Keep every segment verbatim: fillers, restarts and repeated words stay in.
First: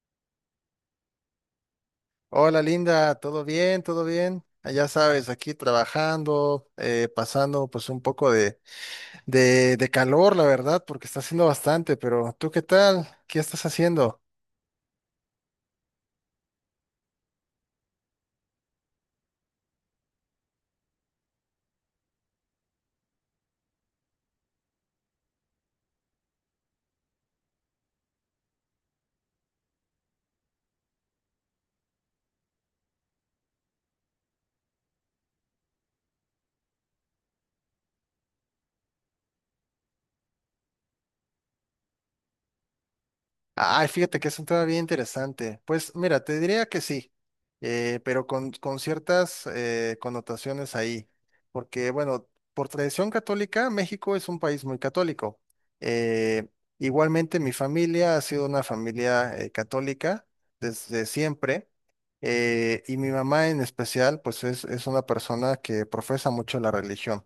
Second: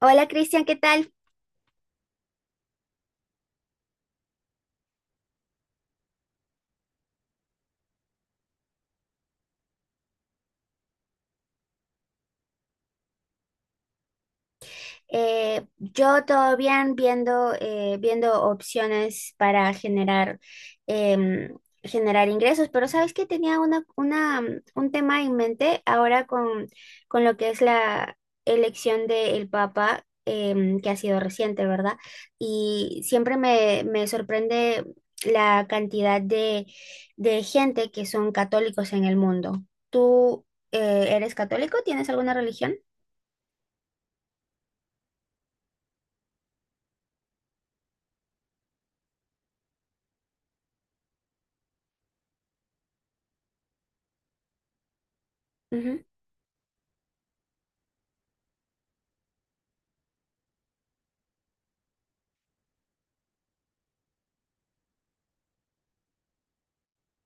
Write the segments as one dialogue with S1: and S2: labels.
S1: Hola Cristian, ¿qué tal?
S2: Hola Linda, ¿todo bien? ¿Todo bien? Ah, ya sabes, aquí trabajando, eh, pasando pues un poco de, de, de calor, la verdad, porque está haciendo bastante, pero ¿tú qué tal? ¿Qué estás haciendo?
S1: Eh, yo todo bien viendo, eh, viendo opciones para generar, em, generar ingresos, pero sabes que tenía una, una, mm, un tema en mente ahora con, con lo que es la elección del Papa, em, que ha sido reciente, ¿verdad? Y siempre me, me sorprende la cantidad de, de gente que son católicos en el mundo. ¿Tú, eh, eres católico? ¿Tienes alguna religión?
S2: Ay, fíjate que es un tema bien interesante. Pues mira, te diría que sí, eh, pero con, con ciertas eh, connotaciones ahí, porque bueno, por tradición católica, México es un país muy católico.
S1: Ujú.
S2: Eh, Igualmente, mi familia ha sido una familia eh, católica desde siempre, eh, y mi mamá en especial, pues es, es una persona que profesa mucho la religión.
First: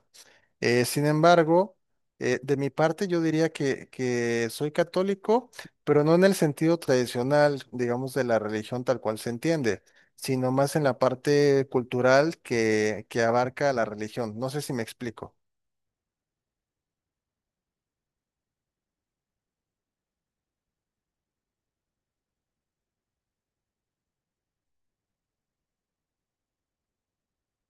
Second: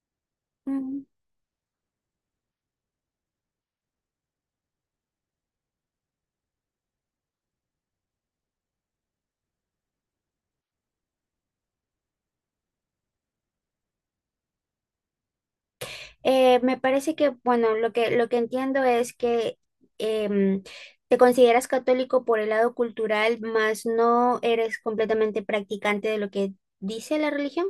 S2: Eh,
S1: Mm.
S2: sin embargo, eh, de mi parte yo diría que, que soy católico, pero no en el sentido tradicional, digamos, de la religión tal cual se entiende, sino más en la parte cultural que, que abarca la religión. No sé si me explico.
S1: Eh, me parece que, bueno, lo que, lo que entiendo es que em, te consideras católico por el lado cultural, mas no eres completamente practicante de lo que dice la religión.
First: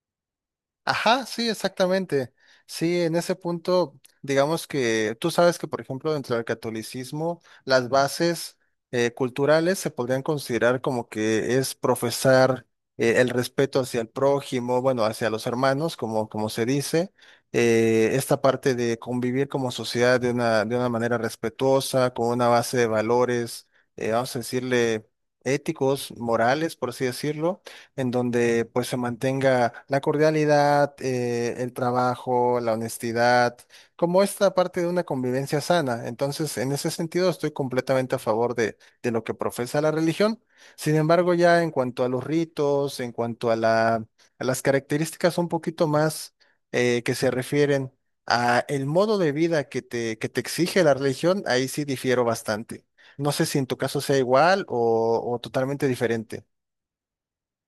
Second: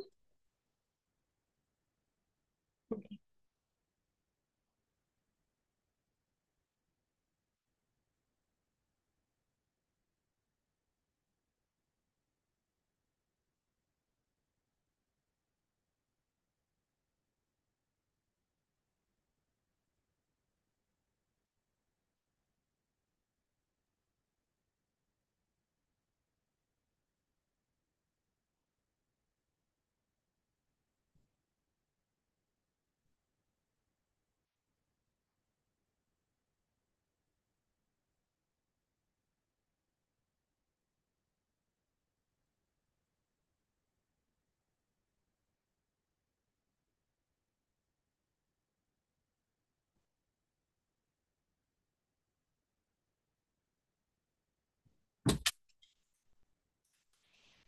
S2: Ajá, sí, exactamente. Sí, en ese punto, digamos que tú sabes que, por ejemplo, dentro del catolicismo, las bases eh, culturales se podrían considerar como que es profesar eh, el respeto hacia el prójimo, bueno, hacia los hermanos, como, como se dice, eh, esta parte de convivir como sociedad de una, de una manera respetuosa, con una base de valores, eh, vamos a decirle, éticos, morales, por así decirlo, en donde pues se mantenga la cordialidad, eh, el trabajo, la honestidad, como esta parte de una convivencia sana. Entonces, en ese sentido, estoy completamente a favor de, de lo que profesa la religión. Sin embargo, ya en cuanto a los ritos, en cuanto a la, a las características un poquito más eh, que se refieren a el modo de vida que te, que te exige la religión, ahí sí difiero bastante. No sé si en tu caso sea igual o, o totalmente diferente.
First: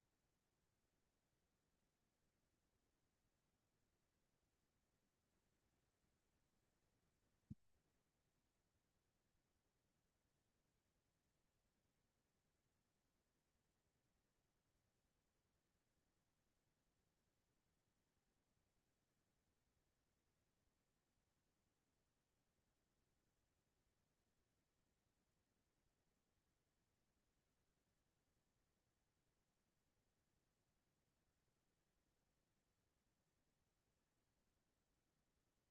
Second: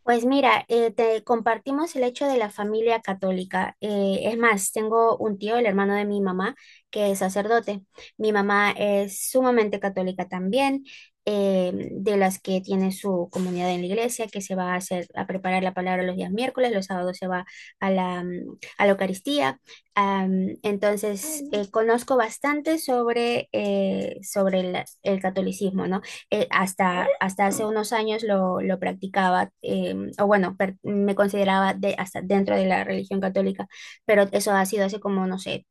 S1: Pues mira, eh, te compartimos el hecho de la familia católica. Eh, es más, tengo un tío, el hermano de mi mamá, que es sacerdote. Mi mamá es sumamente católica también, eh, de las que tiene su comunidad en la iglesia, que se va a hacer a preparar la palabra los días miércoles, los sábados se va a la, mm, a la Eucaristía. Am, entonces, eh, conozco bastante sobre, eh, sobre el, el catolicismo, ¿no? eh, hasta, hasta hace unos años lo, lo practicaba, eh, o bueno, per- me consideraba de, hasta dentro de la religión católica, pero eso ha sido hace como, no sé,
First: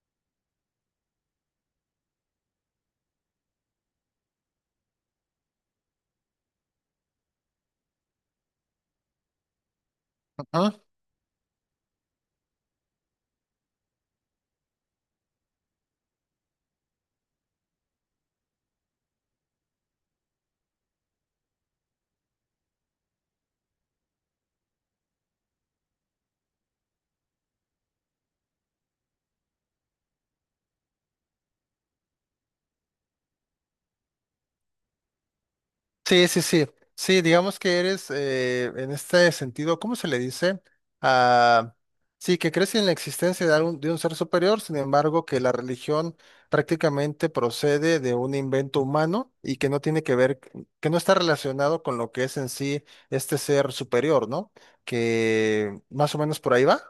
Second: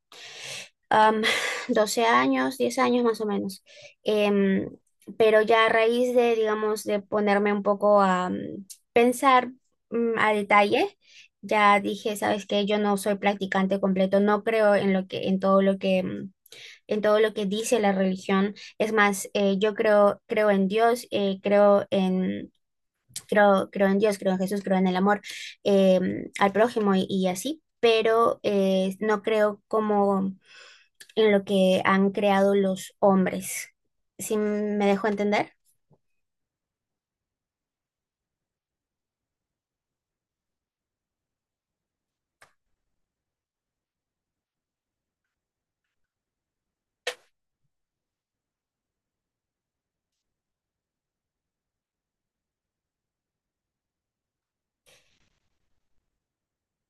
S1: am, doce años, diez años más o menos. Em, pero ya a raíz de, digamos, de ponerme un poco a mm, pensar mm, a detalle, ya dije, sabes que yo no soy practicante completo, no creo en lo que, en todo lo que... mm, en todo lo que dice la religión. Es más, eh, yo creo, creo en Dios, eh, creo en, creo, creo en Dios, creo en Jesús, creo en el amor eh, al prójimo y, y así, pero eh, no creo como en lo que han creado los hombres. ¿Sí me dejo entender?
S2: Sí, sí, sí. Sí, digamos que eres eh, en este sentido, ¿cómo se le dice? Ah, sí, que crees en la existencia de algún- de un ser superior, sin embargo, que la religión prácticamente procede de un invento humano y que no tiene que ver, que no está relacionado con lo que es en sí este ser superior, ¿no? Que más o menos por ahí va.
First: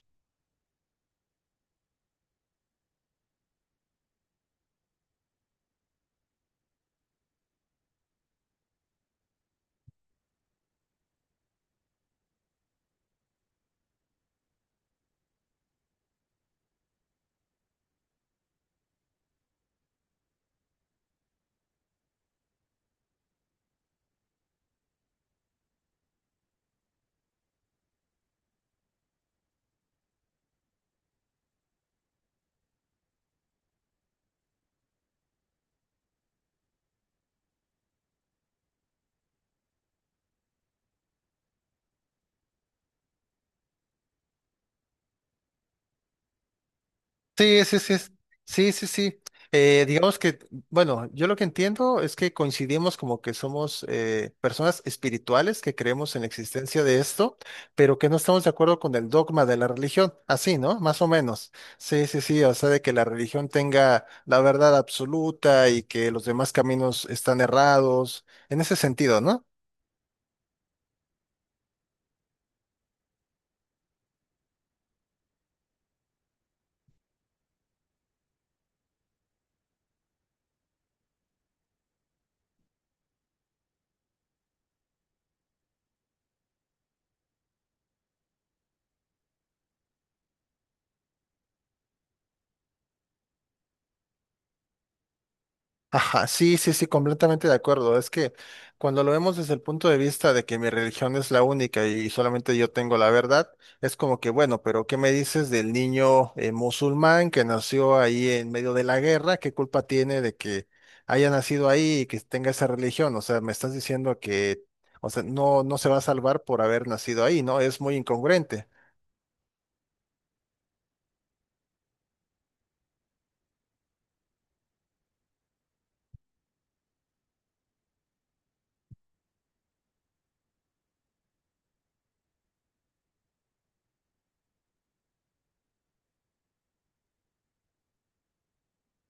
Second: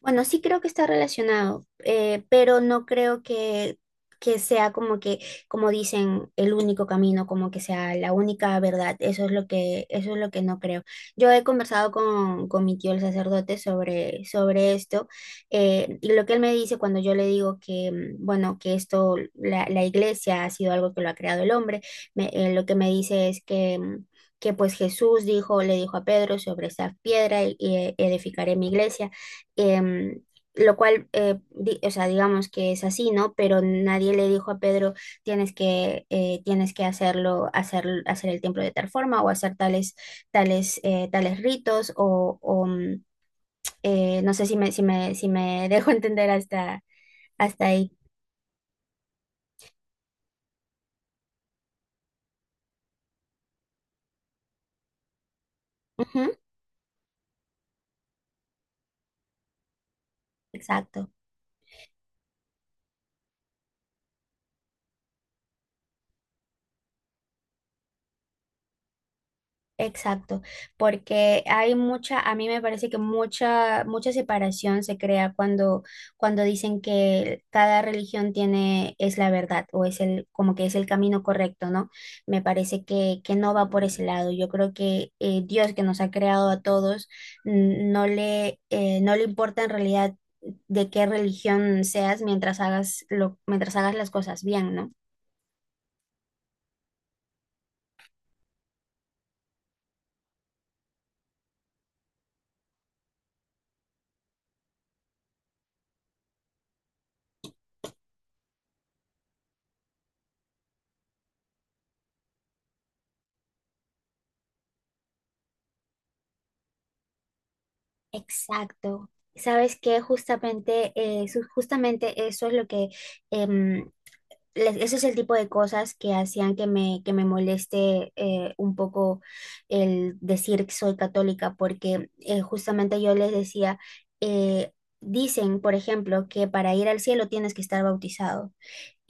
S1: Bueno, sí creo que está relacionado, eh, pero no creo que, que sea como que, como dicen, el único camino, como que sea la única verdad. Eso es lo que, eso es lo que no creo. Yo he conversado con, con mi tío el sacerdote sobre, sobre esto, eh, y lo que él me dice cuando yo le digo que, mm, bueno, que esto, la, la iglesia ha sido algo que lo ha creado el hombre, me- eh, lo que me dice es que... mm, que pues Jesús dijo, le dijo a Pedro sobre esa piedra y y eh, edificaré mi iglesia, em, lo cual, eh, di- o sea, digamos que es así, ¿no? Pero nadie le dijo a Pedro, tienes que, eh, tienes que hacerlo, hacer, hacer el templo de tal forma o hacer tales, tales, eh, tales ritos o, o, mm, eh, no sé si me, si me, si me dejo entender hasta,
S2: Sí,
S1: hasta
S2: sí,
S1: ahí.
S2: sí, es- sí, sí, sí. Eh, digamos que, bueno, yo lo que entiendo es que coincidimos como que somos eh, personas espirituales que creemos en la
S1: Ujú,
S2: existencia de esto, pero que no estamos de acuerdo con el dogma de la religión, así, ¿no? Más o
S1: exacto.
S2: menos. Sí, sí, sí, o sea, de que la religión tenga la verdad absoluta y que los demás caminos están errados, en ese sentido, ¿no?
S1: Exacto, porque hay mucha, a mí me parece que mucha, mucha separación se crea cuando, cuando dicen que cada religión tiene, es la verdad o es el, como que es el camino correcto, ¿no? Me parece que, que no va por ese lado. Yo creo que eh, Dios que nos ha creado a todos n- no le, eh, no le importa en realidad de qué religión seas mientras hagas lo, mientras hagas las cosas bien, ¿no?
S2: Ajá, sí, sí, sí, completamente de acuerdo. Es que cuando lo vemos desde el punto de vista de que mi religión es la única y solamente yo tengo la verdad, es como que, bueno, pero ¿qué me dices del niño eh, musulmán que nació ahí en medio de la guerra? ¿Qué culpa tiene de que haya nacido ahí y que tenga esa religión? O sea, me estás diciendo que, o sea, no, no se va a salvar por haber nacido ahí, ¿no? Es muy incongruente.
S1: Exacto. Sabes que justamente, eh, su- justamente eso es lo que, em, le- eso es el tipo de cosas que hacían que me, que me moleste eh, un poco el decir que soy católica, porque eh, justamente yo les decía, eh, dicen, por ejemplo, que para ir al cielo tienes que estar bautizado.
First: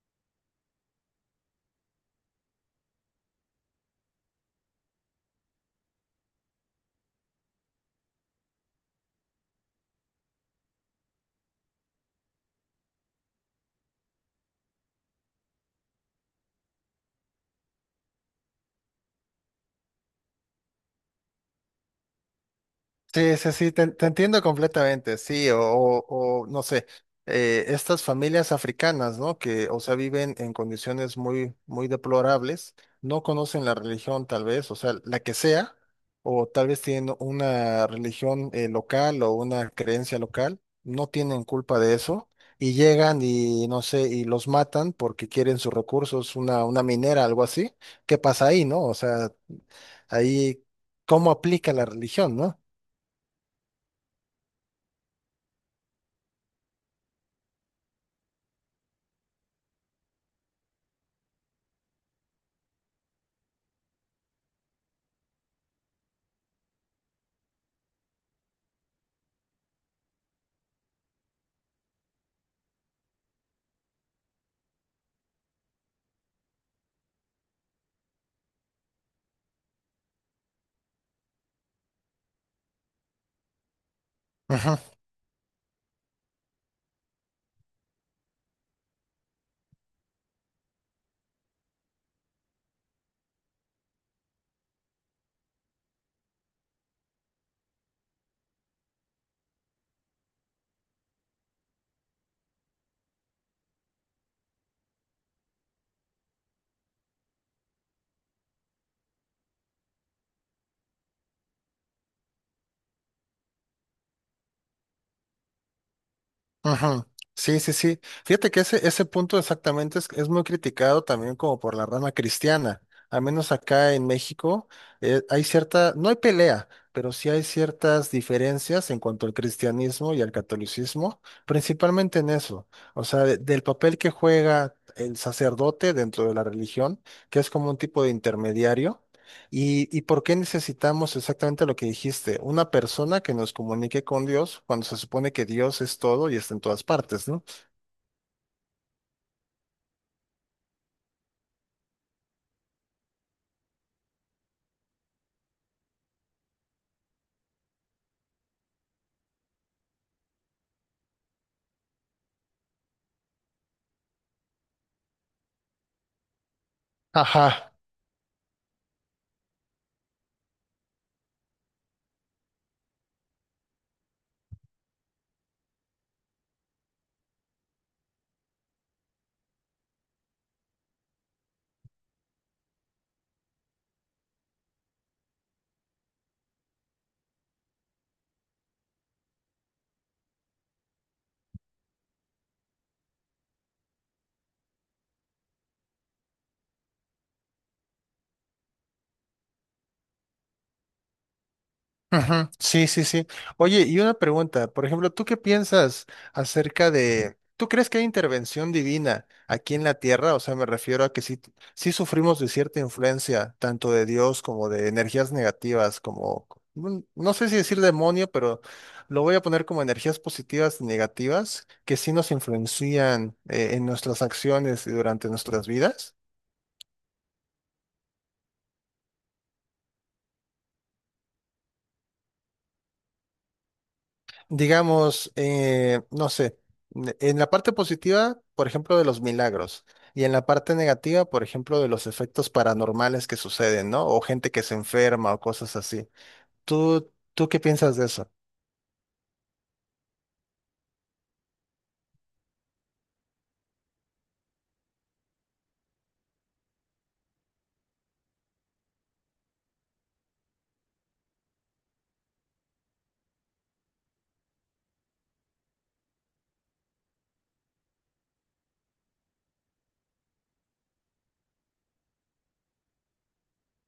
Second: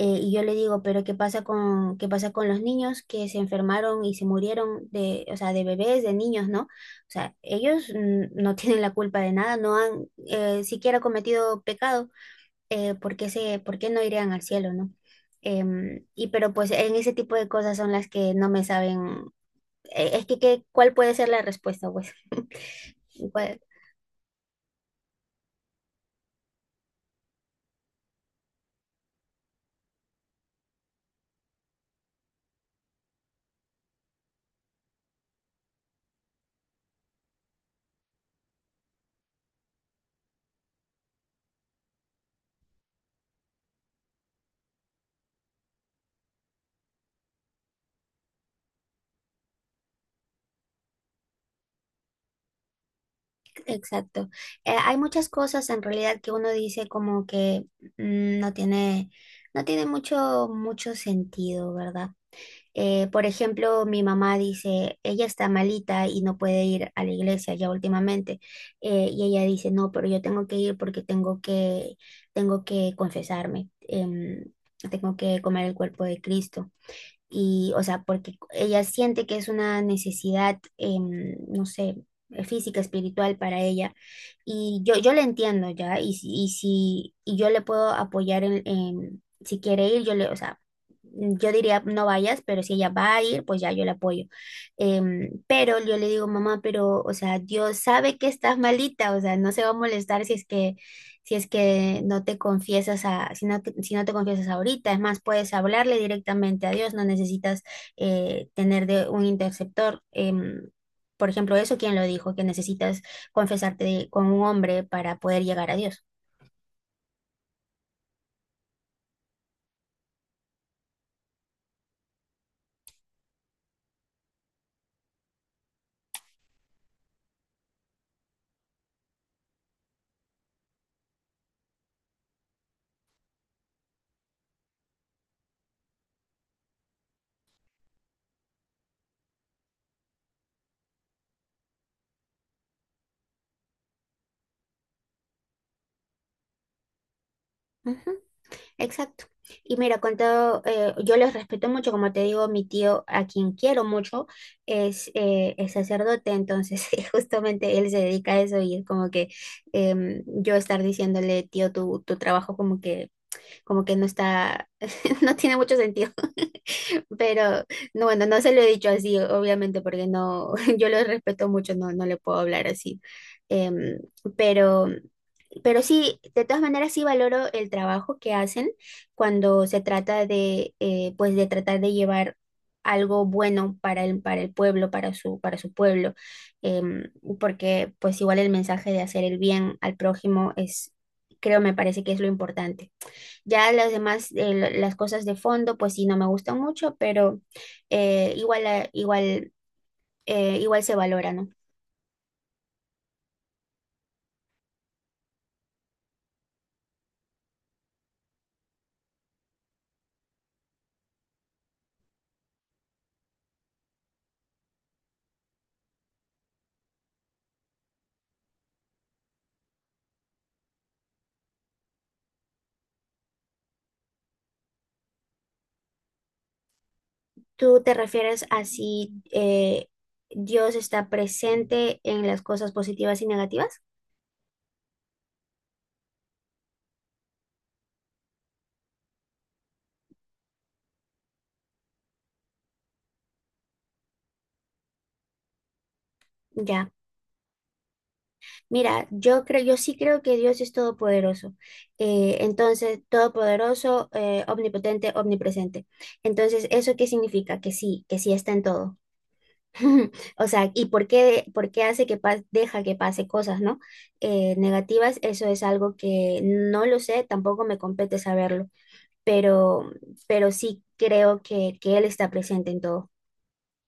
S1: Eh, y yo le digo, pero ¿qué pasa con, qué pasa con los niños que se enfermaron y se murieron de, o sea, de bebés, de niños, ¿no? O sea, ellos mm, no tienen la culpa de nada, no han eh, siquiera cometido pecado, eh, ¿por qué se, por qué no irían al cielo, ¿no? Em, y pero pues en ese tipo de cosas son las que no me saben, eh, es que, que- ¿cuál puede ser la respuesta, pues?
S2: Sí, sí,
S1: ¿Cuál-?
S2: sí, te, te entiendo completamente, sí, o, o- o, no sé, eh, estas familias africanas, ¿no? Que, o sea, viven en condiciones muy, muy deplorables, no conocen la religión tal vez, o sea, la que sea, o tal vez tienen una religión eh, local o una creencia local, no tienen culpa de eso, y llegan y, no sé, y los matan porque quieren sus recursos, una, una minera, algo así, ¿qué pasa ahí, no? O sea, ahí, ¿cómo aplica la religión, no?
S1: Exacto. Eh, hay muchas cosas en realidad que uno dice como que mm, no tiene, no tiene mucho, mucho sentido, ¿verdad? Eh, por ejemplo, mi mamá dice, ella está malita y no puede ir a la iglesia ya últimamente. Eh, y ella dice, no, pero yo tengo que ir porque tengo que, tengo que confesarme, em, tengo que comer el cuerpo de Cristo y, o sea, porque ella siente que es una necesidad, em, no sé, eh, física, espiritual para ella.
S2: Ujú.
S1: Y yo, yo la entiendo ya, y, si- y si y yo le puedo apoyar en, en- si quiere ir, yo le, o sea, yo diría no vayas, pero si ella va a ir, pues ya yo la apoyo. Em, pero yo le digo, mamá, pero, o sea, Dios sabe que estás malita, o sea, no se va a molestar si es que si es que no te confiesas a, si no, te- si no te confiesas ahorita. Es más, puedes hablarle directamente a Dios, no necesitas eh, tener de un interceptor. Em, por ejemplo, eso, ¿quién lo dijo? Que necesitas confesarte con un hombre para poder llegar a Dios.
S2: Ujú. Sí, sí, sí. Fíjate que ese, ese punto exactamente es, es muy criticado también como por la rama cristiana. Al menos acá en México eh, hay cierta, no hay pelea, pero sí hay ciertas diferencias en cuanto al cristianismo y al catolicismo, principalmente en eso. O sea, de- del papel que juega el sacerdote dentro de la religión, que es como un tipo de intermediario. ¿Y, y por qué necesitamos exactamente lo que dijiste? Una persona que nos comunique con Dios cuando se supone que Dios es todo y está en todas partes, ¿no?
S1: Ujú, exacto. Y mira, con todo, eh, yo les respeto mucho, como te digo, mi tío, a quien quiero mucho, es, eh, es sacerdote, entonces justamente él se dedica a eso y es como que em, yo estar diciéndole, tío, tu, tu trabajo como que como que no está, no tiene mucho sentido, pero
S2: Ajá.
S1: no, bueno, no se lo he dicho así, obviamente, porque no, yo lo respeto mucho, no, no le puedo hablar así. Em, pero, pero sí, de todas maneras sí valoro el trabajo que hacen cuando se trata de, eh, pues de tratar de llevar algo bueno para el, para el pueblo, para su, para su pueblo. Em, Porque pues igual el mensaje de hacer el bien al prójimo es, creo, me parece que es lo importante. Ya las demás, eh, lo- las cosas de fondo, pues sí, no me gustan mucho, pero eh, igual, eh, igual, eh, igual se valora, ¿no?
S2: Ujú, sí, sí, sí. Oye, y una pregunta, por ejemplo, ¿tú qué piensas acerca de, ¿tú crees que hay intervención divina aquí en la tierra? O sea, me refiero a que sí, sí sufrimos de cierta influencia, tanto de Dios como de energías negativas, como, mm, no sé si decir demonio, pero lo voy a poner como energías positivas y negativas, que sí nos influencian eh, en nuestras acciones y durante nuestras vidas.
S1: ¿Tú te refieres a si eh, Dios está presente en las cosas positivas y negativas?
S2: Digamos, eh, no sé, n- en la parte positiva, por ejemplo, de los milagros, y en la parte negativa, por ejemplo, de los efectos paranormales que suceden, ¿no? O gente que se enferma o cosas así.
S1: Ya.
S2: ¿Tú, tú qué piensas de eso?
S1: Mira, yo creo, yo sí creo que Dios es todopoderoso. Eh, entonces, todopoderoso, eh, omnipotente, omnipresente. Entonces, ¿eso qué significa? Que sí, que sí está en todo. O sea, ¿y por qué, por qué hace que pas- deja que pase cosas, ¿no? Eh, negativas, eso es algo que no lo sé, tampoco me compete saberlo, pero, pero sí creo que, que él está presente en todo.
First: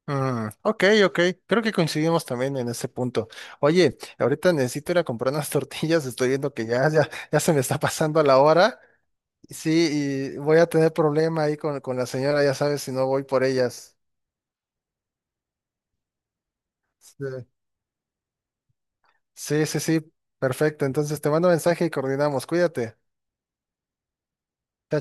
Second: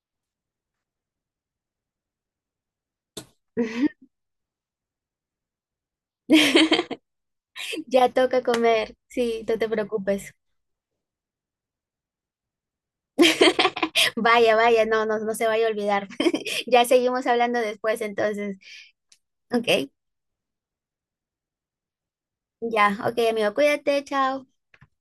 S2: Mm, ok, ok, creo que coincidimos también en ese punto. Oye, ahorita necesito ir a comprar unas tortillas, estoy viendo que ya, ya, ya se me está
S1: Ya
S2: pasando la
S1: toca
S2: hora.
S1: comer, sí, no te
S2: Sí,
S1: preocupes.
S2: y voy a tener problema ahí con, con la señora, ya sabes, si no voy por ellas.
S1: Vaya, vaya, no, no, no se vaya a olvidar. Ya seguimos
S2: Sí.
S1: hablando después, entonces.
S2: Sí,
S1: Ok,
S2: sí, sí, perfecto. Entonces te mando mensaje y coordinamos.
S1: ya,
S2: Cuídate.
S1: ok, amigo, cuídate, chao.
S2: Chao,